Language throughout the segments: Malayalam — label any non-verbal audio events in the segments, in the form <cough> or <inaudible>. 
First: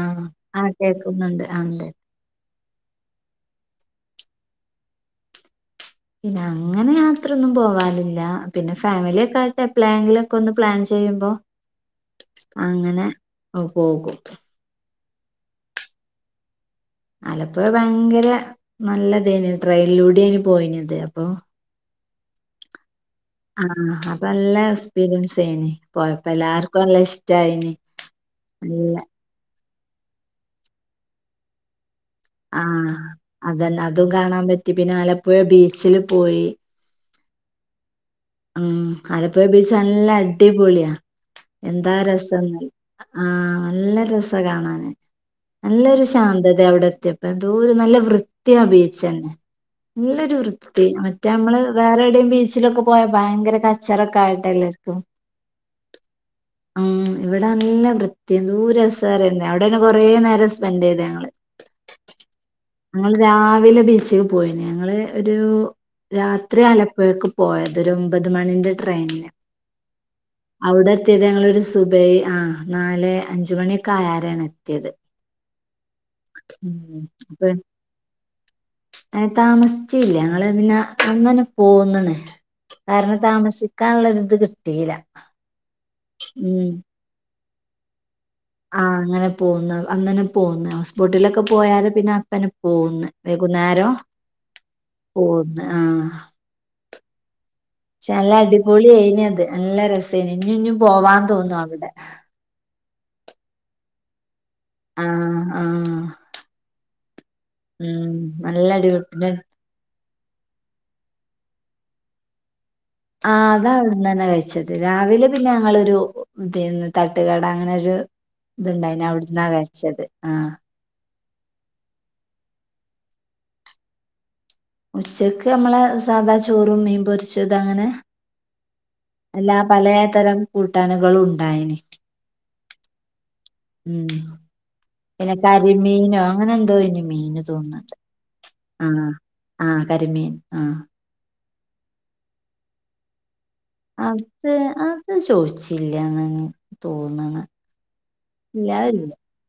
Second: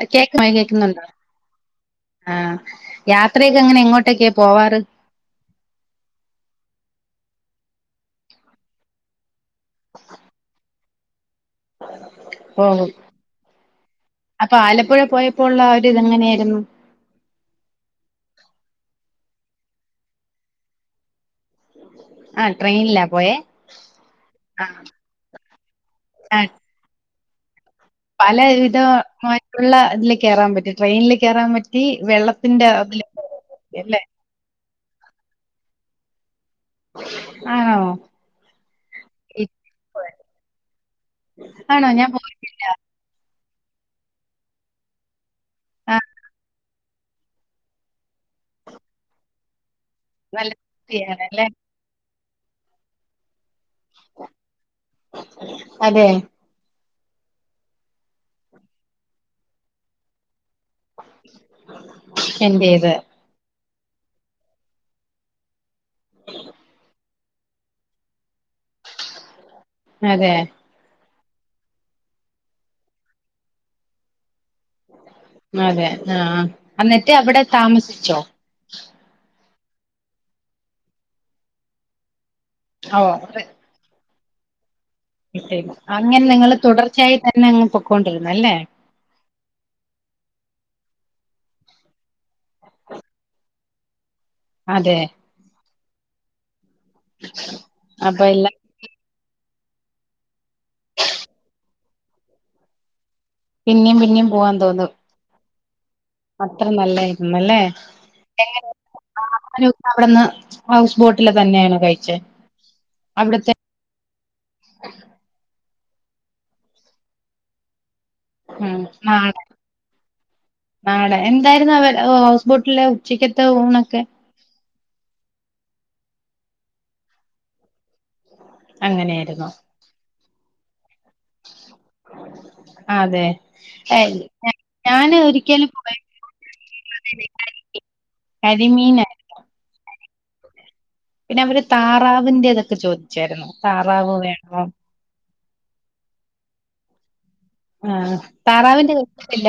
ആഹ് കേക്കമായി ആഹ് കേക്കുന്നുണ്ടോ കേൾക്കുന്നുണ്ട് ആഹ് ഉണ്ട് ആ യാത്രയൊക്കെ എങ്ങനെ എങ്ങോട്ടൊക്കെയാ പോവാറ് പിന്നെ അങ്ങനെ യാത്രൊന്നും പോവാനില്ല പിന്നെ ഫാമിലിയ ഒക്കെ ആയിട്ട് എപ്ലോങ്കിലും ഒക്കെ ഒന്ന് പ്ലാൻ ചെയ്യുമ്പോ പോകും അങ്ങനെ പോകും അപ്പൊ ആലപ്പുഴ പോയപ്പോ ഉ ഒരിത് എങ്ങനെയായിരുന്നു ആലപ്പുഴ ഭയങ്കര നല്ലതേനി ട്രെയിനിലൂടെ ആന് പോയിനിയത് അപ്പൊ ആ് ട്രെയിൻലാ ആഹ അപ്പൊ നല്ല എക്സ്പീരിയൻസ് ഏനി പോയപ്പോ എല്ലാർക്കും നല്ല ഇഷ്ട ട്ടായിനി പല വിധം ള്ള ഇതിലേ കയറാൻ പറ്റി ട്രെയിൻൽേ കയറാൻ പറ്റി ആ വെള്ളത്തിന്റെ അതില് അതന്നെ അല്ലേ അതും കാണാൻ പറ്റി പിന്നെ ആലപ്പുഴ ബീച്ച് ച്ചില് പ്പോയി ആണോ ഉം ആലപ്പുഴ ഈ- ബീച്ച് നല്ല അടിപൊളിയാ ആണോ എന്താ ഞാൻ പോയിട്ടില്ല രസംന്നറിയൊ ആ നല്ല രസാ കാണാന് നല്ലൊരു ആഹ് ശാന്തത അവിടെ പ്പ എന്തോരു നല്ല വൃത്തിയാ ബീച്ചേന്നെ നല്ലൊരു നല്ല വൃത്തി മറ്റേ വൃത്തിയാണല്ലേ നമ്മള് വേറെവിടെ ബീച്ചിലോക്കെ പോയ ഭയങ്കര ചെറക്കായിട്ടല്ലർക്കും അതെ ഉ ഇവിടെ നല്ല വൃത്ത്യാ എന്തൊരു രസാര് ന്നെ അവിടെന്നെ കൊറേ നേരം സ്‌പെന്റ് ചെയതങ്ങള് എന്റേത് ഞങ്ങൾ രാവില ബീച്ചേക്ക് പോയീന് ഞങ്ങള് ഒരു രാത്രി ആനപ്പോഴേക്കും പോയ ഒരു ഒമ്പത് മണിന്റെ ട്രെയിന് അതെ എത്തിയത് ഞങ്ങളൊരു സുബൈ ആ നാല് അഞ്ച് മണിയൊക്കെ ആയേരാണ് അതെ ആ ഉം എന്നിട്ട് അവിടെ അപ്പൊ താമസിച്ചോ ഏ താമസിച്ചില്ല ഞങ്ങള് പിന്നെ അന്നനെ പോന്ന്ണ് കാരണം താമസിക്കാനുള്ള ത് കിട്ടീല അങ്ങനെ നിങ്ങള് തുടർച്ചയായി തന്ന തന്നെ പോക്കൊണ്ട് ആഹ അങ്ങനെ പോകുന്ന അങ്ങനെ പോന്ന് സ്കോട്ടില് പോയാൽ പിന്നെ അപ്പന്നെ പോന്ന് വൈകുന്നേരം അതെ ആഹ <inaudible> പക്ഷേ നല്ല എല്ലാം അടിപൊളി അയിന്ന് അത് നല്ല രസേന്ന് ഇഞ്ഞും ഇഞ്ഞും പോവാന്ന് തോന്നും അവിടെ പിന്നെയും പിന്നേും പോവാ തോന്നും ആഹ് ആഹ് അത്ര നല്ല <unintelligible> ഉം നല്ല അടിപൊളി പിന്നെ ആക്കെ അവിടെന്ന് ഹൗസ് ബോട്ടില് തന്നെയാണ് കഴിച്ചത് ആ അതാ അവിടുന്ന് തന്നെ കഴിച്ചത് രാവിലെ പിന്നെ <unintelligible> ഞങ്ങളൊരു ഇത് തട്ടുകട അങ്ങനെരു ഉം ഇത്ണ്ടായിന് അവിട്ന്നാ നാടൻ കഴിച്ചത് ആഹ നാടൻ എന്തായിരുന്നു അവര് ഹൗസ് ബോട്ടിലെ ഉച്ചക്കത്തെ ഊണൊക്കെ ഉച്ചക്ക് നമ്മളെ സാധാ ചോറും മീൻ പൊരിച്ചതും അങ്ങനെ അങ്ങനെയായിരുന്നോ അല്ല പലേ തരം കൂട്ടാനുകള് ഉണ്ടായിന്ന് അതെ ഉം ഏയ് ഞാ- ഞാന് പിന്നെ ഒരിക്കലും പോയ കരിമീനോ അങ്ങനെ എന്തോ ഇനി മീന് തോന്നുന്നുണ്ട് ഉം കരിമീനായിരുന്നു ആ കരിമീൻ ആ പിന്നെ അവര് താറാവിന്റെതൊക്കെ ചോദിച്ചായിരുന്നു താറാവ് അത് വേണോ അത് ചോദിച്ചു ചോദിച്ചില്ലാന്ന് തോന്നണ് ആഹ താറാവിന്റെ ഇല്ലാതില്ല കഴപ്പം ഇല്ല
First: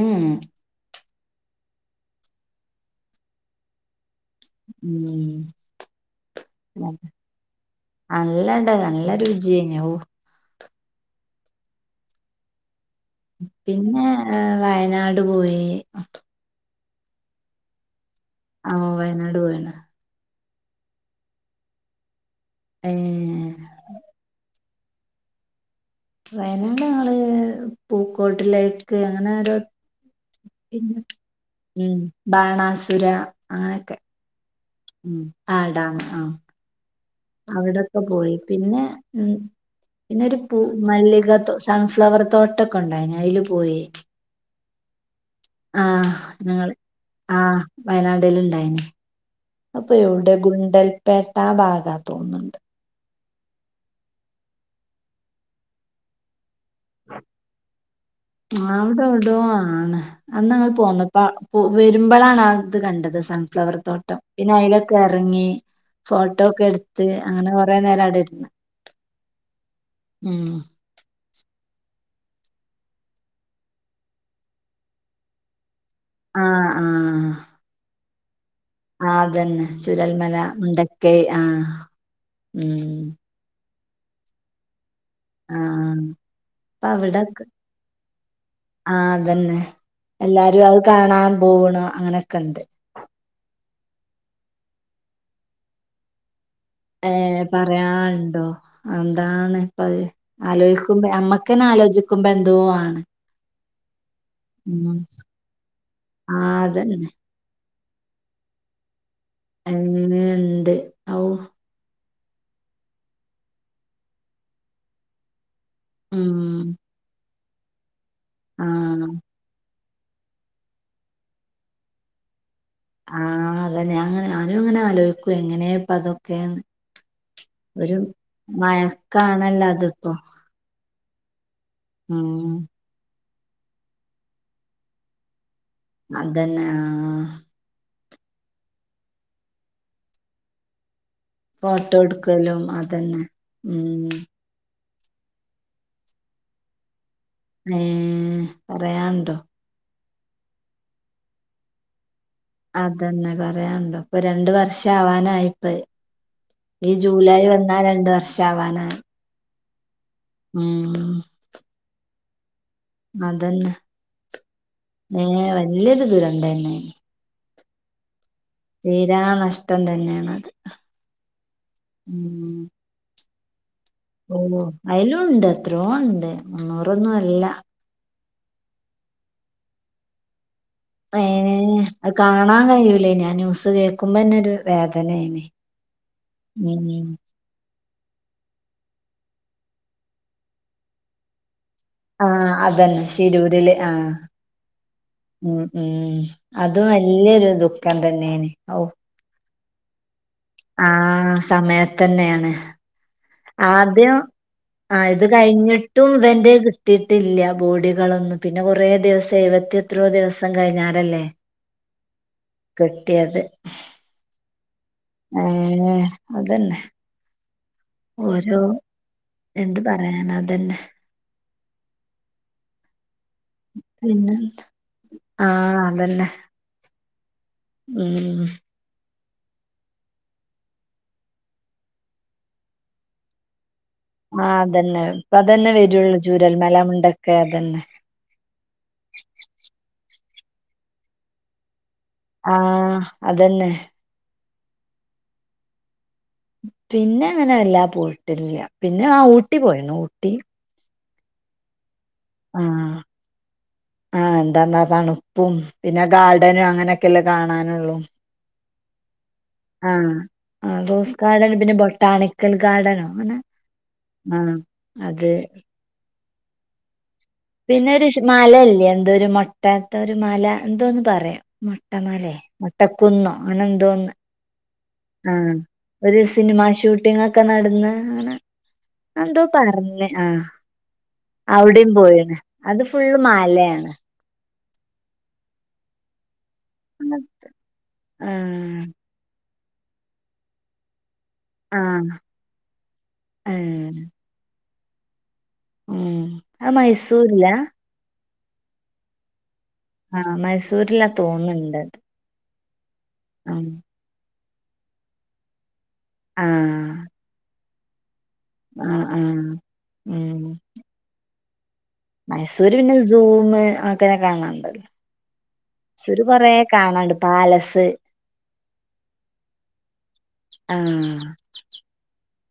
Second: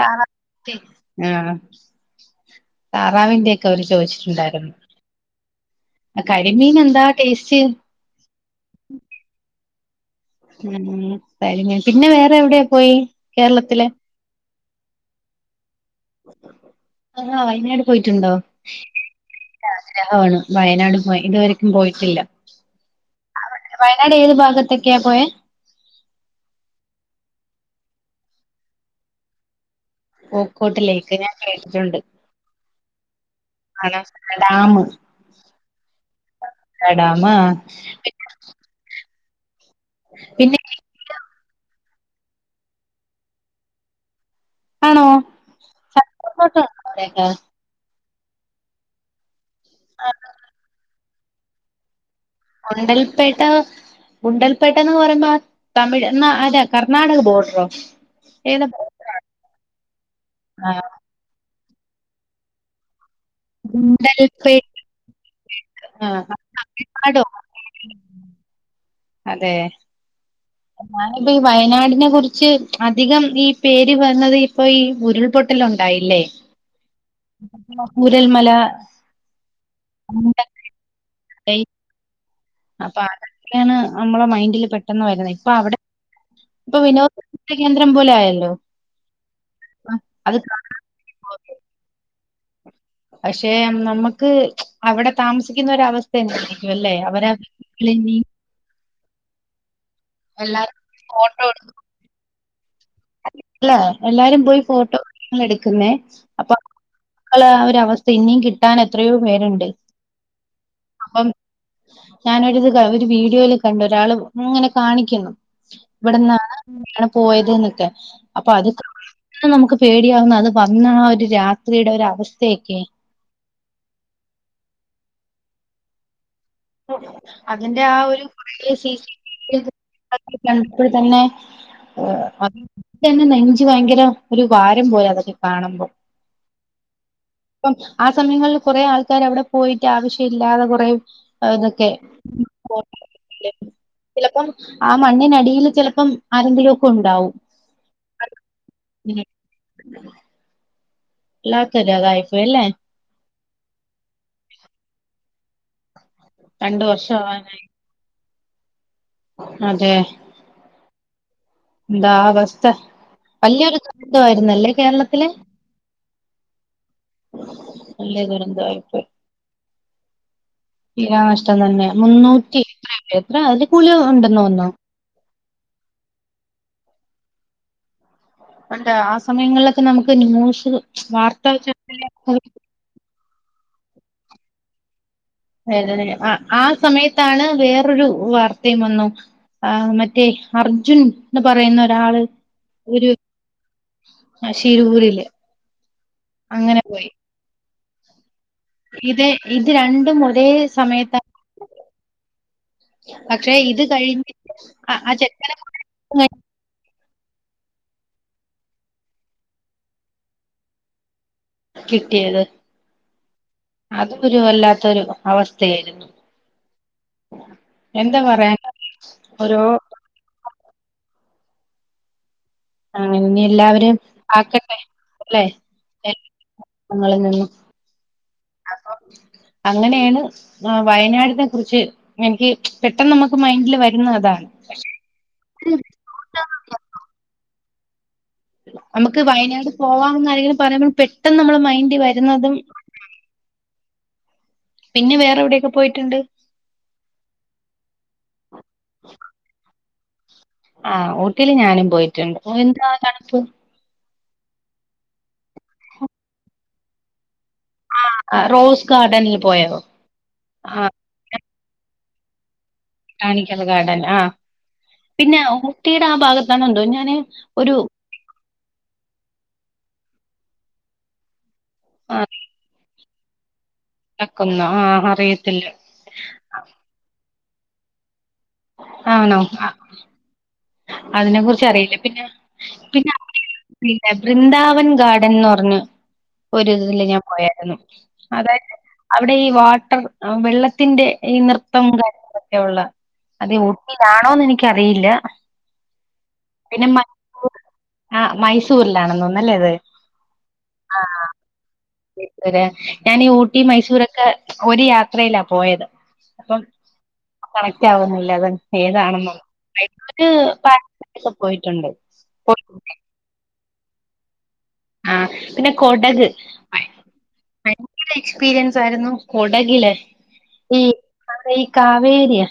താറാ ആഹ് താറാവിന്റെ ഒക്കെ അവര് ചോദിച്ചിട്ടുണ്ടായി ഉം കരിമീൻ എന്താ ടേസ്റ്റ് ആ നല്ലണ്ട് നല്ല രുചിയെനു ഉ <unintelligible> പിന്നെ വേറെ എവിടെയാ പോയി കേരളത്തിലെ പിന്നെ ഏഹ് വയനാട് പോയി ആഹാ വയനാട് പോയി റ്റുണ്ടോ ആഹ് വയനാട് പോയിണ് ആഗ്രഹാണ് വയനാട് പോയി ഇതുവരക്കും പോയിട്ടില്ല ഏഹ് വയനാട് ഏതു ഭാഗത് <unintelligible> പോയേ വയനാട് ഞങ്ങള് പൂക്കോട്ട് ലേക്ക് അങ്ങനെ ഒരോ പൂക്കോട്ട് ലെയ്ക്ക് ഞാൻ കേട്ടിട്ടുണ്ട് ബാണാസുര അങ്ങനെയൊക്കെ <unintelligible> ഉം ആടാ ആ ഡാം ആഹ് അവിടൊക്കെ പോയി പിന്നെ ഉം പിന്നൊരു പൂ പിന്നെ മല്ലികത്തോ സൺ ഫ്ലവർ തോട്ടൊക്കെ ഉണ്ടായിന് അയില് പോയി ആണോ ആ നിങ്ങള് അവിടെ ഒക്കെ ആ വയനാടിലിണ്ടായിന് അപ്പോ എവിടെ ഗുണ്ടൽ പേട്ടാ ഭാഗാന്ന്‌ തോന്നു ഗുണ്ടൽപേട്ട ഗുണ്ടൽപേട്ടാന്ന് പറയുമ്പോ തമിഴ് നാടാ ആ അവിടെ എവിടോ ആണ് അന്നങ്ങള് ആഹ് പോന്നപ്പ പോ വരുമ്പോളാണ് അത് കണ്ടത് സൺഫ്ലവർ തോട്ടം പിന്നെ ഗുണ്ടൽപേട്ട് അയിലൊക്കെ എറങ്ങി ആഹ് ഫോട്ടോ ഒക്കെ എടുത്ത് തമിഴ്നാടോ അങ്ങനെ കൊറേ നേരം അവിടെ ഇരുന്നു അതെ ഉം <unintelligible> ഈ വയനാടിനെ കുറിച്ച് അധികം ഈ പേര് വന്നത് ഇപ്പൊ ഈ ഉരുൾപൊട്ടലൊ ണ്ടായില്ലേ ആഹ് ആഹ് ഉരൽമലാ ആ അതന്നെ ചുരൽമല മുണ്ടക്കൈ ആഹ്. അപ്പ ഉം അതൊക്കെണ് നമ്മള മൈൻഡില് പെ ആ പ്പ വിനോദ അവിടൊക്കെ സഞ്ചാര കേന്ദ്രം പോലെ ആയല്ലോ ആ അതന്നെ ആ, അത് എല്ലാരും അഅ് കാണാൻ പോവ്ണു അങ്ങനെ കണ്ട്. പഷേ നമ്മക്ക് അവിടെ താമസിക്കുന്നൊരവസ്ഥ എ വെല്ലെ അവരാ അന്താണ്. പ്പത് ആലോയിക്കുമ്പ അമ്മക്കന്ന ആലോചിക്കുമ്പോ എന്തോ ആണ്. അല്ല എല്ലാരും പോയി ഉം ഫോട്ടോ എടുക്കുന്നേ അപ്പൊ ആഹ് <unintelligible> അതന്നെ അവരവസ് സിന്നിം കിട്ടാനെ ത്രയോ പേര് ഇണ്ട് അങ്ങനെയുണ്ട് ഔ അപ്പം. ഞാനൊരുത് ക ഒരു വീഡിയോയില് കണ്ട് ഒരാൾ ഇങ്ങനെ കാണിക്ക്ന്ന് ഇവിടെന്നാണ് ഉം <unintelligible> പോയത്. <unintelligible> അപ്പൊ അത് ആഹ് നമുക്ക് പേടിയാവുന്ന അത് വന്ന ആ ഒരു രാത്രിയുടെ ഒരു അവസ് ആ അത ആ ഞാനും ഇങ്ങനെ ആലോയിക്കും എങ്ങനെപതൊ അതിന്റെ ആ ഒരു കുറെ സീ സീ ടി മയക്കാണല്ലോ അതിപ്പോ <unintelligible> <unintelligible> തന്നെ ഉം <unintelligible> നെഞ്ച് ഭയങ്കര ഒരു ഭാരം പോല അത അതന്നെ ആ ഇപ്പം ആ സമയങ്ങളിൽ കൊറെ ആൾക്കാര് അവിടെ പോയിട്ട് ആവശ്യ ഇല്ലാതെ കുറേ ഫോട്ടോ എടുക്കലും അതന്നെ ഉം ചിലപ്പം ആ മണ്ണിനടിൽ ചിലപ്പം ആരെങ്കിലോക്കെ ഉണ്ടാവും ഏ പറയാണ്ടോ <unintelligible> അതന്നെ <unintelligible> പറയാണ്ടോ ഇപ്പൊ രണ്ട് വർഷം ആവാനായിപ്പത് രണ്ട് ഈ വർഷം ജൂലൈ വന്നാ രണ്ട് വർ ഷാവാനായി. അതേ. ഉം. ന്താ ബസ് ത്തെ അതന്നെ വല്യൊരു <unintelligible> വായിരുന്നല്ലേ കേരളത്തിലെ ദുരന്തനി <unintelligible> തീരാ നഷ് ടം തന്നെയാണത് തീരാനഷ്ടം തന്നെയാ മുന്നൂറ്റി ഉം എത്ര <unintelligible> ഓ ഉണ്ടെന്ന് തോന്നുന്നു അയിലുണ്ട് എത്രോ ഉണ്ട് മുന്നൂറൊന്നും അല്ല ആ സമയങ്ങളിലൊക്കെ നമുക്ക് ഏ വാർത്താ അത് ചാനലിൽ കാണാൻ കഴുലേനി ആ ന്യൂസ് കേൾക്കുമ്പോന്നെ ഒരു വേദ വേദനയും ആ ആ സമയത്താണ് വേറെ വേറൊരു വാർത്തയും വന്നു മറ്റേ അർജുൻന്ന് പറയുന്ന ഒരാള് ആഹ അതന്നെ ഒരു ഷിരൂരില് ആഹ ശിരൂരില് ഉം ഉം അതും വലിയൊരു ദുഃഖം ദുഃഖം തന്നെയാണ് ഇതേ ഇത് രണ്ടും ഒരേ സമയത്താ ആസമയത്തന്നെയാണ് പക്ഷെ ഇത് ആദ്യം കഴിഞ്ഞ് ആ ഇത് ചെക്കനെ കുറെ കഴിഞ്ഞിട്ടും ദിവസം കഴിഞ്ഞ് ഇവന്റെ കിട്ടിയിട്ടില്ല ബോഡികളൊന്നും പിന്നെ കുറേ ദിവസം എഴുപത്തി എത്രയോ ദിവസം കഴിഞ്ഞാലല്ലേ കിട്ടിയത് കിട്ടിയത്. അതൊക്കൊരു വല്ലാത്ത അതന്നെ എന്താ ഓരോ പറയാന ഓരോ എന്ത് പറയാന അതന്നെ അ ഇനി എല്ലാവരും പിന്നെ ആക്കട്ടെ ല്ലെ ആഹ് അതന്നെ ഞങ്ങളിൽ നിന്നും ഉം അപ്പൊ അങ്ങനെയാണ് വയനാടിനെ കുറിച്ച് എനിക്ക് പെട്ടെന്ന് നമുക്ക് മൈൻഡില് വര ആ അതന്നെ ഇപ്പ അതന്നെ വരുള്ളൂ ചൂരൽ മല മുണ്ടക്കൈ അതന്നെ നമുക്ക് വയനാട് പോവാം ന്നൊക്കെ ആരേലും പറയുമ്പോ പെട്ടെന്ന് നമ്മളെ മൈന്റ്ല് വര ആ അതെന്നെ പിന്നെ വേറെ എവിടൊക്കെ പോയിട്ടുണ്ട് പിന്നെ അങ്ങനെ വല്ലാതെ പോയിട്ടില്ല. പിന്നെ ആ ഊട്ടി പോയി ണു ഊട്ടി ആ ഊട്ടീല് ഞാനും പോയി് എന്താ തണുപ്പ് ആ എന്താന്നോ തണുപ്പും പിന്നെ ഗാർഡനും അങ്ങനെയൊക്കെല്ല കാണാനൊള്ളൂ. ആ റോസ് ഗാർഡനിൽ പോയോ ആ ആ റോസ് ഗാർഡ് അ <unintelligible> പിന്നെ, ബൊട്ടാണിക്കൽ ഗാർഡനോ അങ്ങനെ ബൊട്ടാണിക്കൽ ഗാർഡൻ ആ ആഹ് അത് പിന്നെ മുട്ടിയുടെ ആ ഭാഗ ത്താണെന്തോ ഞാന് ഒരു പിന്നെരു ഷ് മലൽ എന്തോ ഒരു മൊട്ടാത്തെ ഒരു മല എന്തോന്ന് പറയാ ആ മൊട്ടമലേ മൊട്ട കുന്നോ അങ്ങനന്തോന്ന് നടക്കുന്നു ആ ആ അറിയത്തില്ല ഒരു സിനിമ ഷൂട്ടിങ്ങ് ഒ ഒക്കെ നടന്ന് അങ്ങനെ ആണോ എന്തോ ആ പറഞ്ഞ് ആ അതിനെ കുറിച്ച് അവടിം അറിയില്ല പിന്നെ പോയീന്ന്. അത് ഫുള്ള് മലെണ് വൃന്ദാവൻ ഗാർഡൻ ന്ന് പർഞ് ഒരുതില് ഞാൻ പോയായിരുന്നു അതായത് ആഹ് അവിടെ ഈ വാട് <unintelligible> വെള്ളത്തിന്റെ ഈ ആഹ് നൃത്തം ആഹ് കാര്യങ്ങളൊക്കെ ഉള്ള അത് ഏഹ് ഊട്ടിലാണോ <unintelligible> ക്കറിയില്ല ഉം അഹ് മൈസൂര്ല്ല ആ മൈസൂരിലാണെന്ന് തോന്നല്ലേ ആ മൈസൂരിലാ തോന്ന്ണ്ട് <unintelligible> ഞാൻ ഈ ഊട്ടി മൈസൂരക്കെ ഒര് യാത്രയിലാ പോയത് ആ കണക്റ്റ് ആവുന്നി <unintelligible> ഏതാണെന്നോ മൈസൂര് ഉം <unintelligible> പോയിട്ടുണ്ട് പോയി- മൈസൂര് പിന്നെ സൂമ് ആക്കനെ കാണാണ്ട് ആ പിന്നെ കൊടഗ് ഭയ കാണാണ്ട് പാലസ് ഭയങ്കര എക്സ്പീരിയൻസ് ആയിരുന്നു കൊടകിലെ ഈ ആഹ് ഈ കാവേരിയ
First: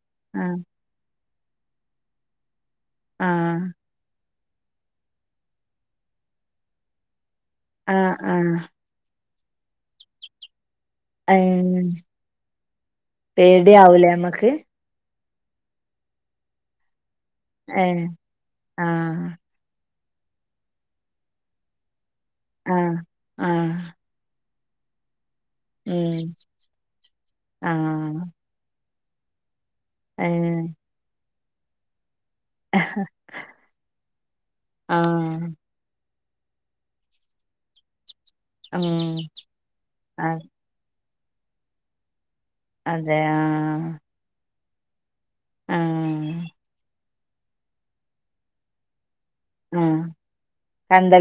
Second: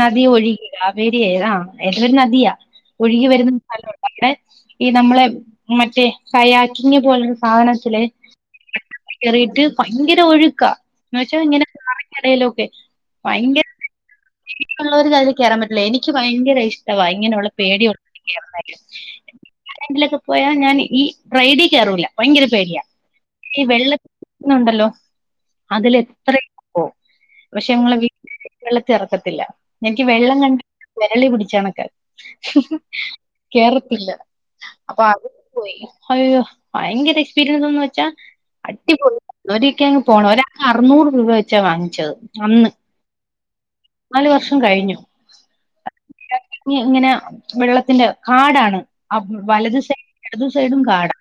നദി ആഹ് ഒഴികി കാവേ ഏ ആ ഏതോ ഒരു നദിയാ. ഒഴുകി വരുന്ന ആഹ് സ്ഥലമുണ്ട് അവിടെ ഈ നമ്മളെ മറ്റേ കയാ കിങ്ങ് പോലെ ആഹ് <unintelligible> ആഹ് കേറിയിട്ട് ഭയങ്കര ഒഴുക്കാ. എന്ന് വെച്ചാ ഇങ്ങനെ ഏഹ് പറേന്റെ ഇടയിലൊക്കെ ഭയങ്കര പേടിയാവൂലേ നമ്മക്ക് <unintelligible> കേറാൻ പറ്റില്ല എനിക്ക് ഭയങ്കര ഇഷ്ടമായി. അങ്ങനെയുള്ള പേടി ഏഹ് ആഹ് <unintelligible> പോയാൽ ഞാൻ ഈ റൈഡിൽ കയറൂല്ല. ഭയങ്കര പേടിയാ ആഹ് ഈ ആഹ് വെള്ള ഇന്നുണ്ടല്ലോ അതിൽ ഉം എത്രയും പോകും പക്ഷേ <unintelligible> ആഹ് ച്ചെറക്കത്തില്ല. എനിക്ക് വെള്ളം കണ്ട് ഏഹ് വിരളി പിടിച്ച ച്ചണക്കാ കേറത്തില്ല. അപ്പൊ അത് ആഹ് പോയി. അയ്യോ ഭയങ്കര എക്സ്പീരിയൻസ്ന്ന് വെച്ചാ അടിപൊളി ഉം ഒരിക്കെ അങ്ങ് പോണം അ ഒരാക്ക് അറുന്നൂറ് വെച്ചാ വാങ്ങിച്ചത്. അന്ന് അതെ ആഹ് നാല് വർഷം കഴിഞ്ഞു. ആഹ് ഇങ്ങനെ വെള്ളത്തിന്റെ കാടാണ്. വലത് ആഹ് സൈഡും ഇടതു സൈഡും കാടാ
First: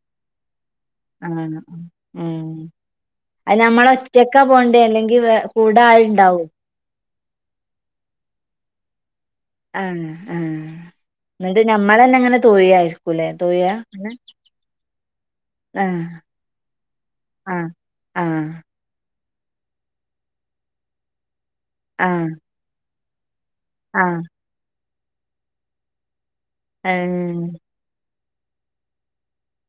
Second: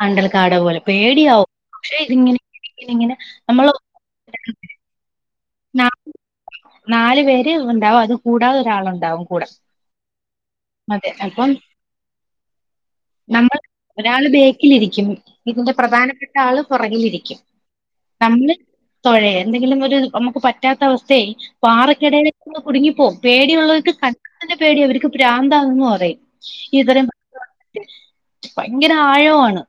കണ്ടൽ താട പോലെ ആ പേടിയാവും പക്ഷെ ഇതിങ്ങനെ ഉം ഇങ്ങനെ ഇങ്ങനെ അത് നമ്മൾ നമ്മള് ഒറ്റക്കാ പോണ്ടേ അല്ലെങ്കി വേ കൂടാളിണ്ടാവും. നാല് പേര് ഉണ്ടാവും അത് കൂടാതെ ഒരാളുണ്ടാവും. കൂടെ ആഹ് ആഹ് അതെ അപ്പം എന്നിട്ട് നമ്മളന്നെ അങ്ങനെ തൊഴായിരിക്കൂലേ നമ്മൾ തൊഴാ അങ്ങനെ ഒരാള് ബേക്കിലിരിക്കും ഇതിന്റെ ആഹ് പ്രധാനപ്പെട്ട ആള് പുറകിലിരിക്കും ആഹ് ആഹ് നമ്മള് തൊഴയ എന്തെങ്കിലും ഒരു നമു പറ്റാത്ത അവസ്ഥായി ആഹ് പാറക്കിടയിലേ ങ്ങ് കുടുങ്ങിപ്പോവും പേടിയുള്ളവർക്ക് ക <unintelligible> ആഹ് തന്നെ പേടി അവർക്ക് പ്രാന്താന്ന് പറയും ഇതരം ഏഹ് ഭയങ്കര ആഴം ആണ്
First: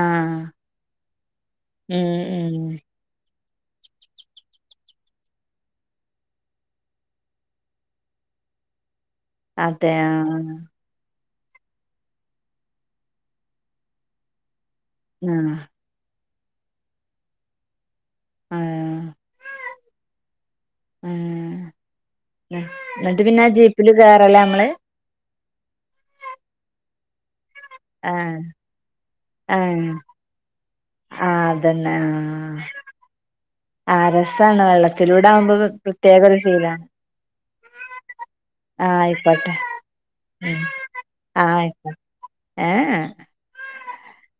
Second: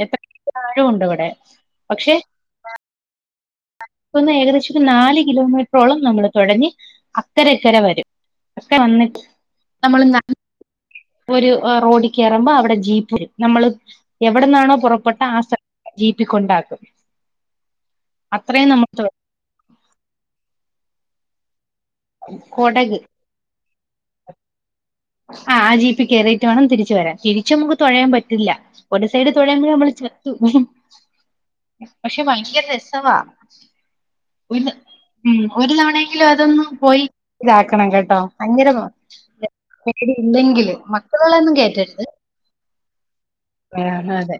ആഹ് എത്രയോ ആഴുണ്ട് അവിടെ ഉം ഉം ന്ന് ഏകദേശം ഒരു നാല് കിലോമീറ്ററോളം നമ്മള് തൊഴഞ്ഞ് അക്കരഇക്കര വരും അക്കര വന്നിട്ട് അതെ നമ്മൾ ആഹ ഒരു റോഡിൽ കേറുമ്പോൾ അവിടെ ജീപ്പ് വരുംനമ്മള് എവിടന്നാണോ പുറപ്പെട്ട ആ ആഹ് സ്ഥലത്ത് ജീപ്പ് <unintelligible> ട്ടീ ക്കൊണ്ടാക്കും അത്രയും നമ്മ <unintelligible> ആഹ് ആഹ <unintelligible> എന്നിട്ട് പിന്നെ ജീപ്പില് കേയറല്ലേ നമ്മള് ആ ആ ജീപ്പി കയറിയിട്ട് വേണം തിരിച്ചു വരാൻ തിരി ച്ചും നമുക്ക് തൊഴയാൻ ആഹ് പറ്റില്ല ഒരു സൈഡ് തൊഴയ്പോ നമ്മള് ആഹ് ചെത്തു ആഹ് അതന്നെ പക്ഷെ ഭയങ്കര ആഹ് രസവാ ആഹ് <unintelligible> രസാണ് ഉം വെള്ളത്തിലൂടെ ആവുമ്പോ ഒരു പ്രത്യേക തവണയെങ്കിലും ഒരു അതൊന്ന് ഫീലാണ് പോയി ഇതാക്കണം കേട്ടോ അങ്ങര പോ ആഹ് ആയിക്കോട്ടെ പേടി ഇല്ലെങ്കില് മക്കളള്ളൊന്നും കേറ്റരുത് ഏ ആ അതെ